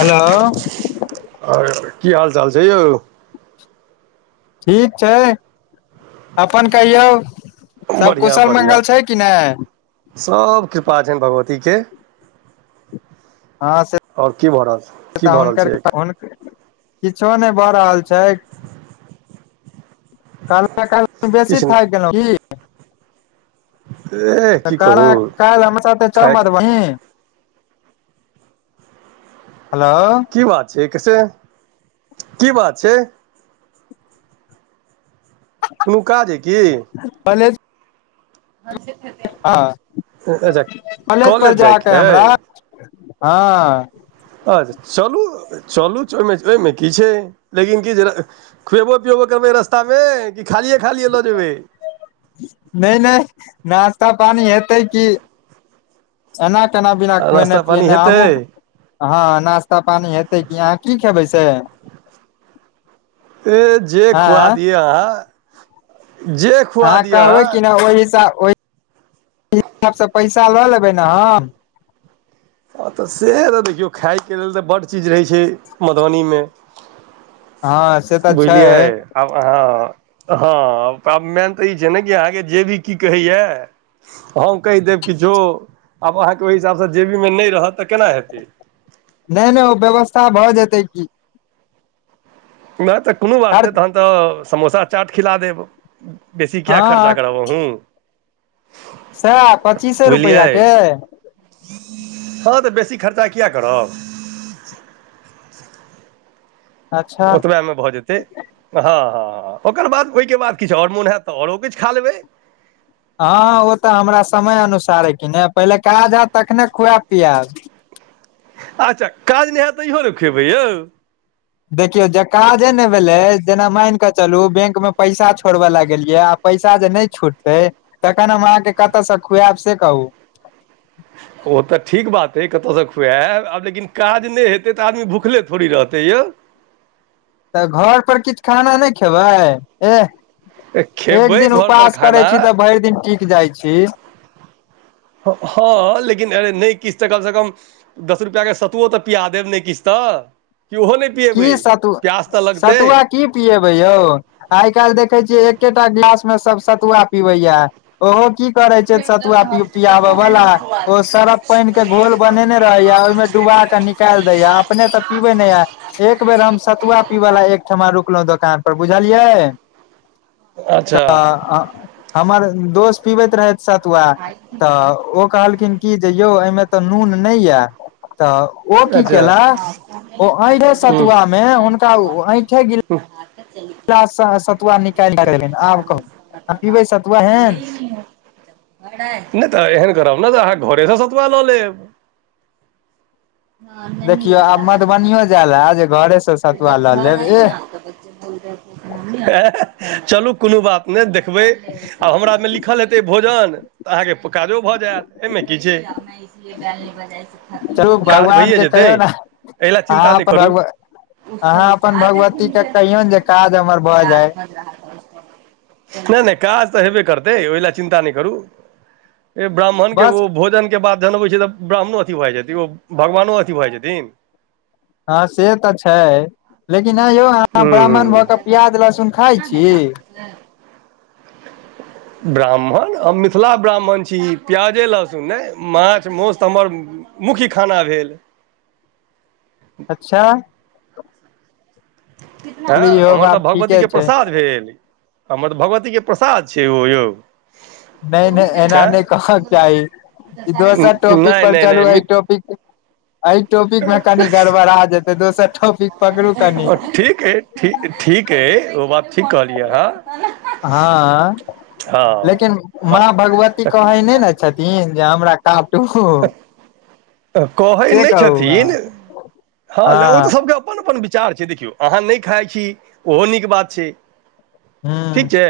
Hello. की हालचाल छै यौ। ठीक छै अपन कहियौ। सब बढ़िियां कुशल बढ़िआं मंगल छै कि नै सब कृपा छनि भगवती के। हँ से आओर की भऽ रहल की तऽ भ रहल हुनकर छै। किछो नहि भऽ रहल छै। काल काल किछ बेसी ाक गेलहु। एह तऽ की कहू क क लम त च थाकि माती। हेलो। की बात छै कैसे की बात छै। कोनो काज अइ की। पले। ह। हँ कॉलेज पर कॉलेज जाइके जााकऽ हमरा अइ हँ। अच्छा चलू चलूहि ओहिमे की छै लेकिन क जे। खुएबो पिएबो करबै रास्तामे कि खालिए खालिए लऽ जेबै। नहि नहि नास्ता पानी हेतै कि। एना केना बिना खुए ने नाश्ता पानी पीएने हेतै हमहुं। ए हँ नाश्ता पानी हेतै कि, अहाँ की खेबै से। ए जे खुआ आँय दि हं। जे आहां कहबै अहाँ कि नहि ओहि हिसाब ओहि हिसाब स पैसा लऽ लेबै ने हम। हँ तऽ से तऽ देखियौ खायके लेल तऽ बड्ड चीज रहै छै मधुबनी में हँ से तऽ छै बुझलियै। आब हँ आब मेन तऽ ई छै ने कि अहाँके जेबी की कहैये। हम कहि देब किछो आब अहाँ के ओहि हिसाब स जेबी में नहि रहतै तऽ केना हेतै। नहि नहि ओ व्यवस्था भए जेतै की। नहि तऽ कोनो बात हर नहि तहन तऽ समोसा चाट खिला देब। बेसी किया खर्चा हँ करब अहूं। सएह पच्चीसे रुपआ के। हँ तऽ बेसी खर्चा किया करब। अच्छा ओतबे में भऽ जेतै। से हँ हँ ओकर बाद ओहि के बाद किछु आओर मोन हएत तऽ आओरो किछु खा लेबै। हँ ओ तऽ हमरा समय अनुसार है कि ने पहिले काज हैत तखने खुआब पिआब। अच्छा काज नहि हेत तहियो ने खुएबै यौ। देखियौ जे काजे ने भेलै जेना माइन कऽ चलू जेना बैंक में पैसा छोड़बे ल गेलियै आब पैसा जे नहि छुटतै तखन हम अहाँके कतऽ से खुएब से कहू। ओ तऽ ठीक बात हइ कतऽसँ खुएब, आब लेकिन काज नहि हेतै तऽ आदमी भुखले थोड़ी रहतै यौ। तऽ घर पर किछु खाना नहि खेबै, एह। एक खेबै दिन घरपर उपास करै खाना छी, तऽ भरि दिन टिक जाइ छी। हँ लेकिन नहि किछ तऽ कम स कम। दस रुपआ के सतुओ तऽ पिया देब, नै किछ तऽ कि ओहो नहि। पियबै की सतु प्यास तऽ लगतै। सतुआ की पियेबे यौ आइ काइल देखे छियै एकेटा गिलास में सब सतुआ पियाबै ये। ओहो कि करे छै सतुआ पि पियाबऽ बाला। ओ सरफ पाइन के घोल बनेने रहै ये ओहि में डुबा के निक काल दैये अपने तऽ पीबे ना ये। एक बेर हम सतुआ पीव ला एक ठमा रुकलुं दोकान पर बुझलियै। अच्छा तऽ हमर दोस्त पिबैत रहै सतुआ तऽ ओ। कहल खिन की जे यौ एहिमे तऽ नून नहि ये तऽ। ओ कि अच्छा कैला ओठे सतुआ में हुनका ऐठे गिलास। [inaudible] गिलास स सतुआ निकाइल के देलखिन, आब कहू पीबै सतुआ एहेन। [inaudible] नहि तऽ एहन करब न, तो जे अहाँ घरे स सतुआ लऽ लेब। देखियौ आब मधुबनीयो जाय लए जे, घरेस सतुआ लऽ लेब एह। चलू कोनो बात नहि देखबै आ हमरा में लिखल हेते। भोजन तऽ अहाँके काजो भऽ जेत एहि में की छै। चलू कतिमे भगवान के कहियौ ने चिन्ता आहां नहि त करू भगवान। आहाँ अपन भगवती के कहियौ ने जे काज हमर भ जाय। नै नै काज तऽ हेबे करतै ओहि लए चिन्ता नहि करू। ए ब्राह्मण के बस ओ भोजन के बाद जनबै छै तऽ ब्राह्मणो अथी भऽ जैथिन ओ भगवानो अथी भऽ जैथिन। हँ से तऽ छै। लेकिन आंइ यौ अहाँ हूँ ब्राह्मण भऽ कऽ प्याज लहसुन खाय छी। ना। [inaudible] ब्राह्मण हम मिथिला ब्राह्मण छी प्याजे लहसुन नहि माछ मासस्त हमर। मुख्य खाना भेल। अच्छा। चलू हँ इहो इमहर तऽ बात ठीके भगवतीके छै प्रसाद भेल। हमर तऽ भगवतीके प्रसाद छै ओ यौग। नहि नहि एना नहि कहक चाही। ई दोसर टॉपिक नहि पर नहि नहि चलू ई मित टॉपिक। एहि टॉपिक मे कनि गड़बड़ा जेतै दोसर टॉपिक पकडु कनि। ठीक एइ। ठीक ठीक अइ ओ बात ठीक कहलियै। हँ हँ लेकिन हँ माँ भगवती कहे नहि ने छथिन जे हमरा काटू। कहै से नहि कहू छथिन। हँ ओ अहाँ तऽ सबके अपन अपन विचार छै देखियौ। अहाँ नहि खाइ छी ओहो नीक बात छै हँ ठीक छै।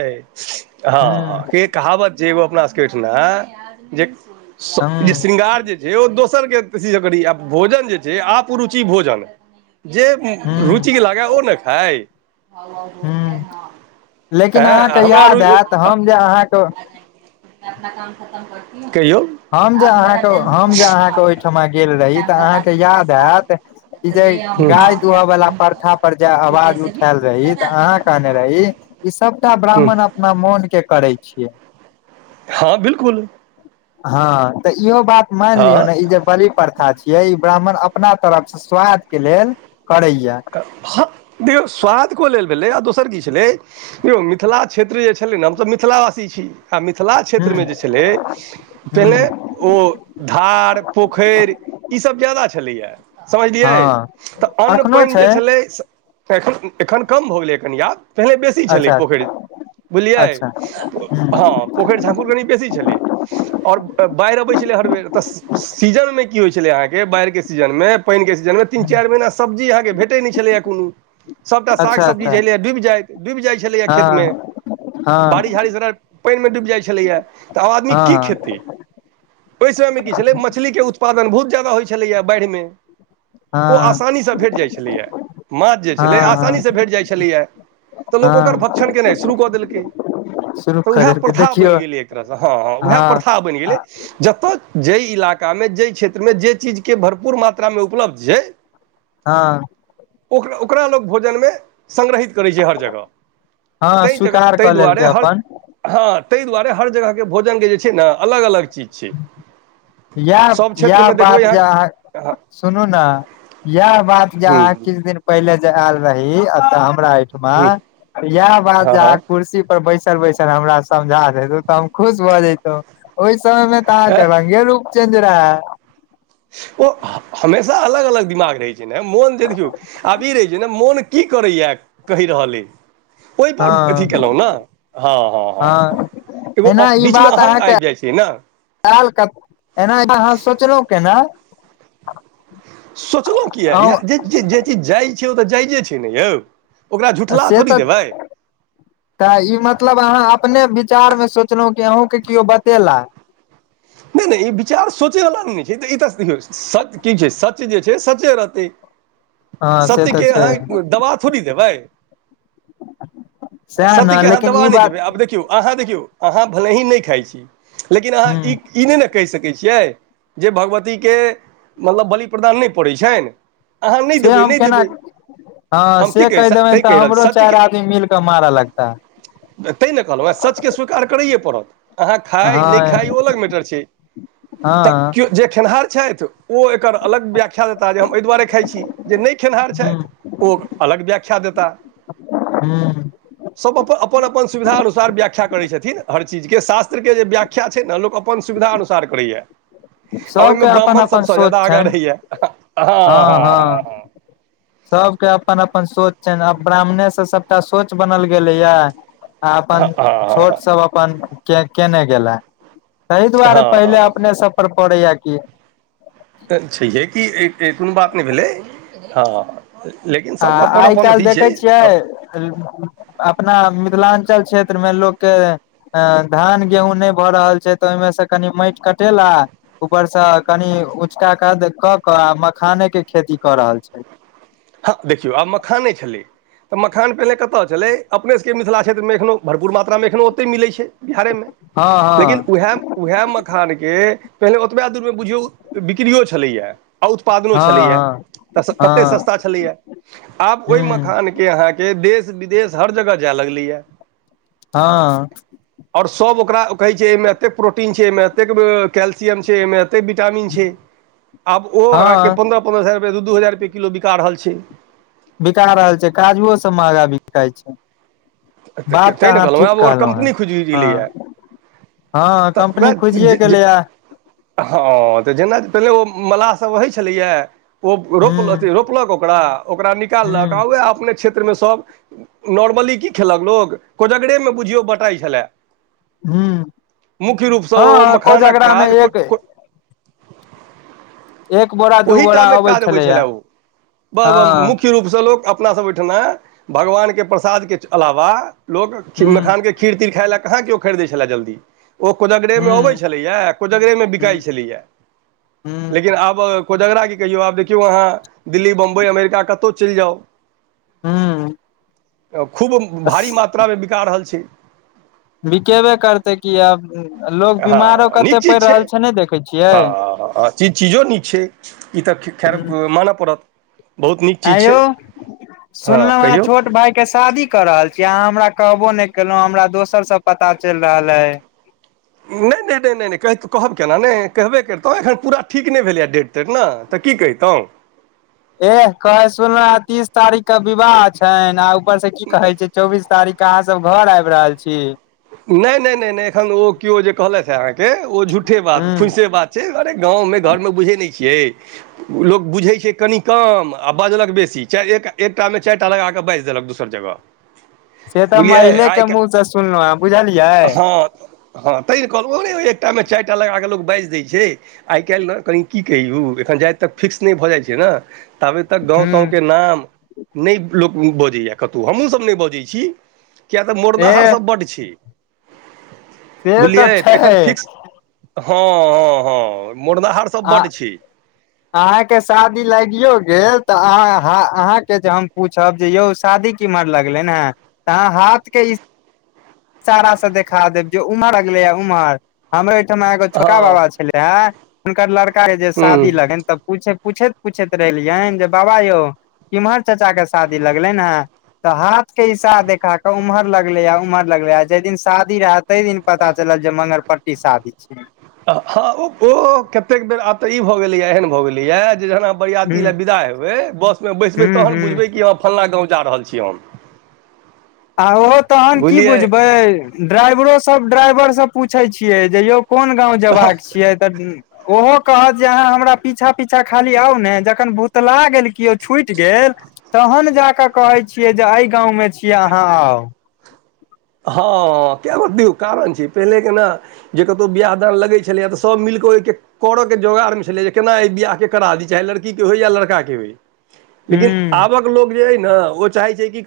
हूँ हँ हूँ के कहावत जे एगो अपना सभके ओहिठिना जे। ह। शृंगार जे छै दोसरके कर भोजन जे छै आपरुचि भोजन जे। हूँ रुचि लागा ओ ने खाय। हूँ लेकिन अहाँके याद आयत हम जे अहाँके। कहियौ। हम जे अहाँके हम जे अहाँके आप ओहिठमा गेल रही तऽ अहाँके याद आयत। ई जे गाय दुह वालला परखा पर जे आवाज उठायल रही तऽ अहाँ कहने रहहि। ई सबटा हूँ ब्राह्मण अपना मोन के करे छिये। हँ बिलकुल। हँ तऽ इहो बात मान लियौ हँ ने ई जे बलि प्रथा छै। ई ब्राह्मण अपना तरफ से स्वाद के लेल करे या। हाक देखियौ स्वाद को लेल भेलै आ दोसर की छलै। यौ मिथिला क्षेत्र जे छलै ने हमसभऽ मिथिलावासी छी। आ मिथिला ह क्षेत्रमे जे छलै पहिले। ह ओ धार पोखरि ईसभ ज्यादा छलैए। समझलियै हँ तऽ अन्न। एखनो पानि छै जे छलै एखन कम भऽ गेलै कन आब। पहिले बेसी छलै अच्छा पोखरि बुझलियै अच्छा ह हँ। पोखरि झाँकुर कनि बेसी छलै। आओर बाढ़ि अबैत छलै हर बेर तऽ सीजनमे की होइत छलै अहाँके बाढ़िके सीजनमे। पानिके छै जानमे तीन चारि महिना सब्जी अहाँकेँ भेटैत नहि छलैएा कोनो। सभटा साग अच्छा सब्जी अच्छा जे छलैए डुबि जाइत डुबि जाइत छलैए खेतमे। हँ बारिश हँ झाड़िश पानिमे डूबि जाइत छलैए तऽ आब आदमी की हँ खेतै। ओहि समयमे की छलै मछलीके उत्पादन बहुत ज्यादा होइत छलैएा बाढ़िमे। ओ हँ आसानीसँ भेट जाइत छै। ह माछ जे हँ छलै आसानी हँ से भेट जाइ छलैयै तऽ लोक ओकर हँ भक्त। केनाइ शुरू कऽ देलकै शुरू तऽ क उएह देलकै प्रथा बनि देखियौ गेलै एक तरह हँ उएह हँ प्रा। बनि गेलै। जतय जाहि इलाकामे जाहि क्षेत्रमे जे चीजके भरपूर मात्रामे उपलब्ध छै। हँ। ओक ओकरा लोक भोजनमे संगडरहित करैत छै हर जगह। हँ तहि जगह स्वीकार तहि कऽ लेलकै दुआरे हर। अपन हँ ताहि दुआरे हर जगहके भोजनके जे छै ने अलग अलग चीज छै। इएह सभ इएह क्षेत्रमे देखबै बात जे अहाँ। सुनू ने इएह बात जे हूँ अहाँ किछु दिन पहिले जे आयल रही एतऽ हमराठ। हूँ इएह बात हँ जे हँ कुर्सी पर बैस। बैसल हमरा समझा देेतो तऽ हम खुश भ जतो ओहि समय मे त अह के रंगे रूप। चन्दरा। ओ हमेशा अलग अलग दिमाग रहैत छै ने मोन देखियौ। आब ई रहै छै ने मोन की करैएा कहि रहल अइ। ओहिपर अथी हँ केलहुँ ने हँ हँ हँ हँ। एगो एना ई बीच मे बात अहंग अहाँके आबि जाइ छै ने। आयल क एना अहाँ सोचलहुँ केना। सोचलहुँ किएक अहूँ जे जे चीज जाइज छै ओ त जाइजे छै ने यौ। ओकरा आ झुठला से थोड़ी त। देबै त ई मतलब अहाँ अपने विचार में सोचलहुं कि अहूँके केयो बतेला। नै नै ई विचार सोचै वला नै ने छै, ई त देखियौ सत्य की छै सत्य जे छै सचे रहतै, हँ से तऽ सत्यके छै अहाँ दबा थोड़ी देबै आ सएह ने सत्यके अहाँ लेकिन दवा ई नहि देबै बात आब देखियौ अहाँ देखियौ, अहाँ भले ही नै खाइ छी लेकिन अहाँ ह ई नै ने कहि सकैत छियै जे भगवतीके मतलब बलि प्रदान नै पड़ैत छनि। अहाँ नै से देबै हम नै देबै। केना हँ हम की से कही कहि देबैन तैँ त रहल हमरो चारि आदमी मिल क मार लगता। तैं ने कहलहुँ ए सचकेँ स्वीकार करैए पड़त, अहाँ खाइ नै हँ खाय ओ अलग मैटर छै। त हँ केओ जे खेनिहार छथि ओ एकर अलग व्याख्या देताह जे हम एहि दुआरे खाइ छी। जे नै खेनिहार ह छथि ओ अलग व्याख्या देताह। हुं। सभ अपन, अपन अपन सुविधा अनुसार व्याखा करै छथिन, हर चीजके, शास्त्रके जे व्याख्य छै ने लोक अप अपन सुविधा अनुसार करैए। आ ओहिमे सबके अपन ब्राह्मण अपन सभसँ सोच ज्यादा आगाँ छनि रहैये, हँ हँ ह। [inaudible] सबके अपन अपन सोच छनि आ ब्राह्मणेसँ सबटा सोच बनल गेलैये। आ अपन हँ हँ हँ हँ छोट सब अपन के केने गेला। ताहि दुआरे हँ पहिले हँ हँ अपने सब पर पड़ैये कि। त छैहे कि ई कोनो बात नहि भेलै, हँ। लेकिन सबके अपन अपन अथि छै। हँ त। अपना मिथिलाञ्चल क्षेत्रमे लोकके। ह धान गेहूँ नहि भ रहल छै त ओहिमे से कनि माटि कटेला ऊपरसँ कनि ऊँचका कद क क आ मखाने के खेती क रहल छैथ। हँ देखियौ आब मखाने छलै। त मखान पहिने कतय छलै अपने सभके मिथिला क्षेत्रमे एखनोहु भरपुर मात्रामे एखनहु ओतहि मिलै छै बिहारेमे। हँ लेकिन हँ वैह। वैह मखानके पहिले ओतबे दूरमे बुझियौ बिक्रियो छलैये। आ उत्पादनो हँ छलैये हँ त कते हँ सस्ता छलैये आब ओहि हूँ मखान के अहां के देश विदेश हर जगह जाय लगलैये। हँ। और सब ओकरा कहै छै एहिमे एतेक प्रोटीन छै एहिमे एते कैल्सियम छै एहिमे ए। कते विटामिन छै आब ओ अहाँके हँ पन्द्रह पन्द्रह हजार रुपये दू दू हजार रुपैये किलो बिका रहल छै। बिका रहल छै काजुओ से महंगा बिकाई छै। बात त तैँ ने अहाँ ठीक आब ओकर कहलहुँ हेँ कम्पनी खुजि गेलैए हँ। हँ तऽ कम्पनी उएह खुजिये जे गेलै हे। हँ त जेना पहिले ओ मललाह सभ रहै छलैए। ओ हूँ रोप अथि रोपलक ओकरा, ओकरा निकाललक आ हूँ वैह अपने क्षेत्रमे सभ नॉर्मली की खेलक लोक कोजगरेमे बुझियौ बटाइ छले। हूं रूपसँ ओ हँ मखानक कोजागरा मे एक एक बोरा दू ओहि टा बोरा मे काज अबै छलैया छलै ओ, हँ मुख्य रूपसँ लोक अपना सभ ओहिठुमा भगवानके प्रसादके अलावा लोक हूँ मखानके खीर तीर खाइ ले कहाँ कहियो खरीदै छलए जल्दी। ओ कोजगरे मे हूँ अबै छलैये कोजगरे मे बिकाइ हूँ छलैये। हूँ लेकिन आब कोजगरा की कहियौ आब देखियौ अहाँ। दिल्ली बम्बइ अमेरिका कतहु चलि जाउ। हँ। खूब भारी मात्रा मे बिका रहल छै। बिकेबे करतै की आब लोक बीमारो हँ नीक कते चीज पड़ि रहल छै नै देखै। छियै हँ ह ह ह ई चीजो नीक छै ई तऽ खैर मानय पड़त। बहुत नीक ऐ चीज यौ छै हँ सुनलहु हे कहियौ छोट भाई के शादी क रहल छी अहाँ हमरा कहबो नहि केलहुं हमरा दोसर से पता चलि रहल ऐ। नहि नहि नहि नहि नहि कहब केना नहि कहबे करिततहुँ एखन पूरा ठीक नहि भेलैए डेट। ने तऽ की कहितहु। एह कहे सुनलहु तीस तारीख के विवाह छनि आ ऊपर से की कहे छै चौबीस तारीख के अहाँ सब घर आबि रहल छी। नहि नहि नहि नहि एखन ओ केओ जे कहलथि हे अहाँके ओ झूठे बात हूँ फुइसे बात। से अरे गाँव मे घर मे बुझैत नहि छियै। लोक बुझैत छै कनि कम आ बजलक बेसी चारि एकटा मे चारि टा लगा कऽ बाजि देलक दोसर जगह। से तऽ बुझलियै महिले के आइ मुह से सुनलहुँ हेँ बुझलियै हँ हँ तै ने कहलहु एकटा मे चारि टा लगा कऽ लोक बाजि दै छै। आइ काल्हि ने कनि की कहियौ एखन जावत तक फिक्स नहि भऽ जाइत छै ने ताबे तक गाँव हूँ ताॅव के नाम नहि लोक बजैय कतहु हमहुँ सभ नहि बजै छी किय तऽ मोड़नाहारर ए सभ बड्ड। तैं से बुझलियै तऽ एखन छै फिक्स हँ हँ हँ मोरनाहार सब आ बड्ड छै। [inaudible] अहाँके शादी लागियो गेल तऽ अह अहाँके जे हम पूछब जे यौ शादी। केमहर लगलनि हे त अहा हाथ के इशारा से देखा देब जे उम्हर लगले हे उम्हर हमरो ओहिठमा एगो हँ छोटा बाबा छलै हे। हुनकर लड़का के जे शादी हूँ लगनि तऽ पूछैत - पूछैत रहलियै जे बाबा यौ केम्हर चाचा के शादी लगलनि हे तऽ हाथ के इसारा से देखा क उम्हर लगले य उम्हर। लगले हे जाहि दिन शादी रहै ताहि दिन पता चलल जे मंगरपट्टी शादी छै। हँ ओ कतेक बेर आब तऽ इ भऽ गेलैए एहन भऽ गेलैए जे जेना। बरियात हूं ल विदा हेबै बस मे बैसबे हूं तहन हूं बुझबै कि हम फलाना गाँव जा रहल छी हम। आ ओहो तहन की बुझलियै बुझबै ड्राइवरोसभ ड्राइवर से पूछैत छियै जे यौ कोन गाँंव जयबाक छियै तऽ। ओहो कहत जे अहाँ हमरा पीछा- पीछा खाली आउ ने जखन भुतला गेल केओ छुटि गेल। तहन जा कऽ कहै छियै जे एहि गाँवमे छियै अहाँ आउ। हँ कय गो कारण छै पहिलेके ने जे कतहु बियाह दान लगै छलैए तऽ सभ मिलि कऽ ओहिके। करय के जोगाड़ मे छलै जे केना एहि बियाहके करा दी चाहे लड़की के होय या लड़का के होय। लेकिन हूँ आबक लोक जे अइ ने ओ चाहै छै कि।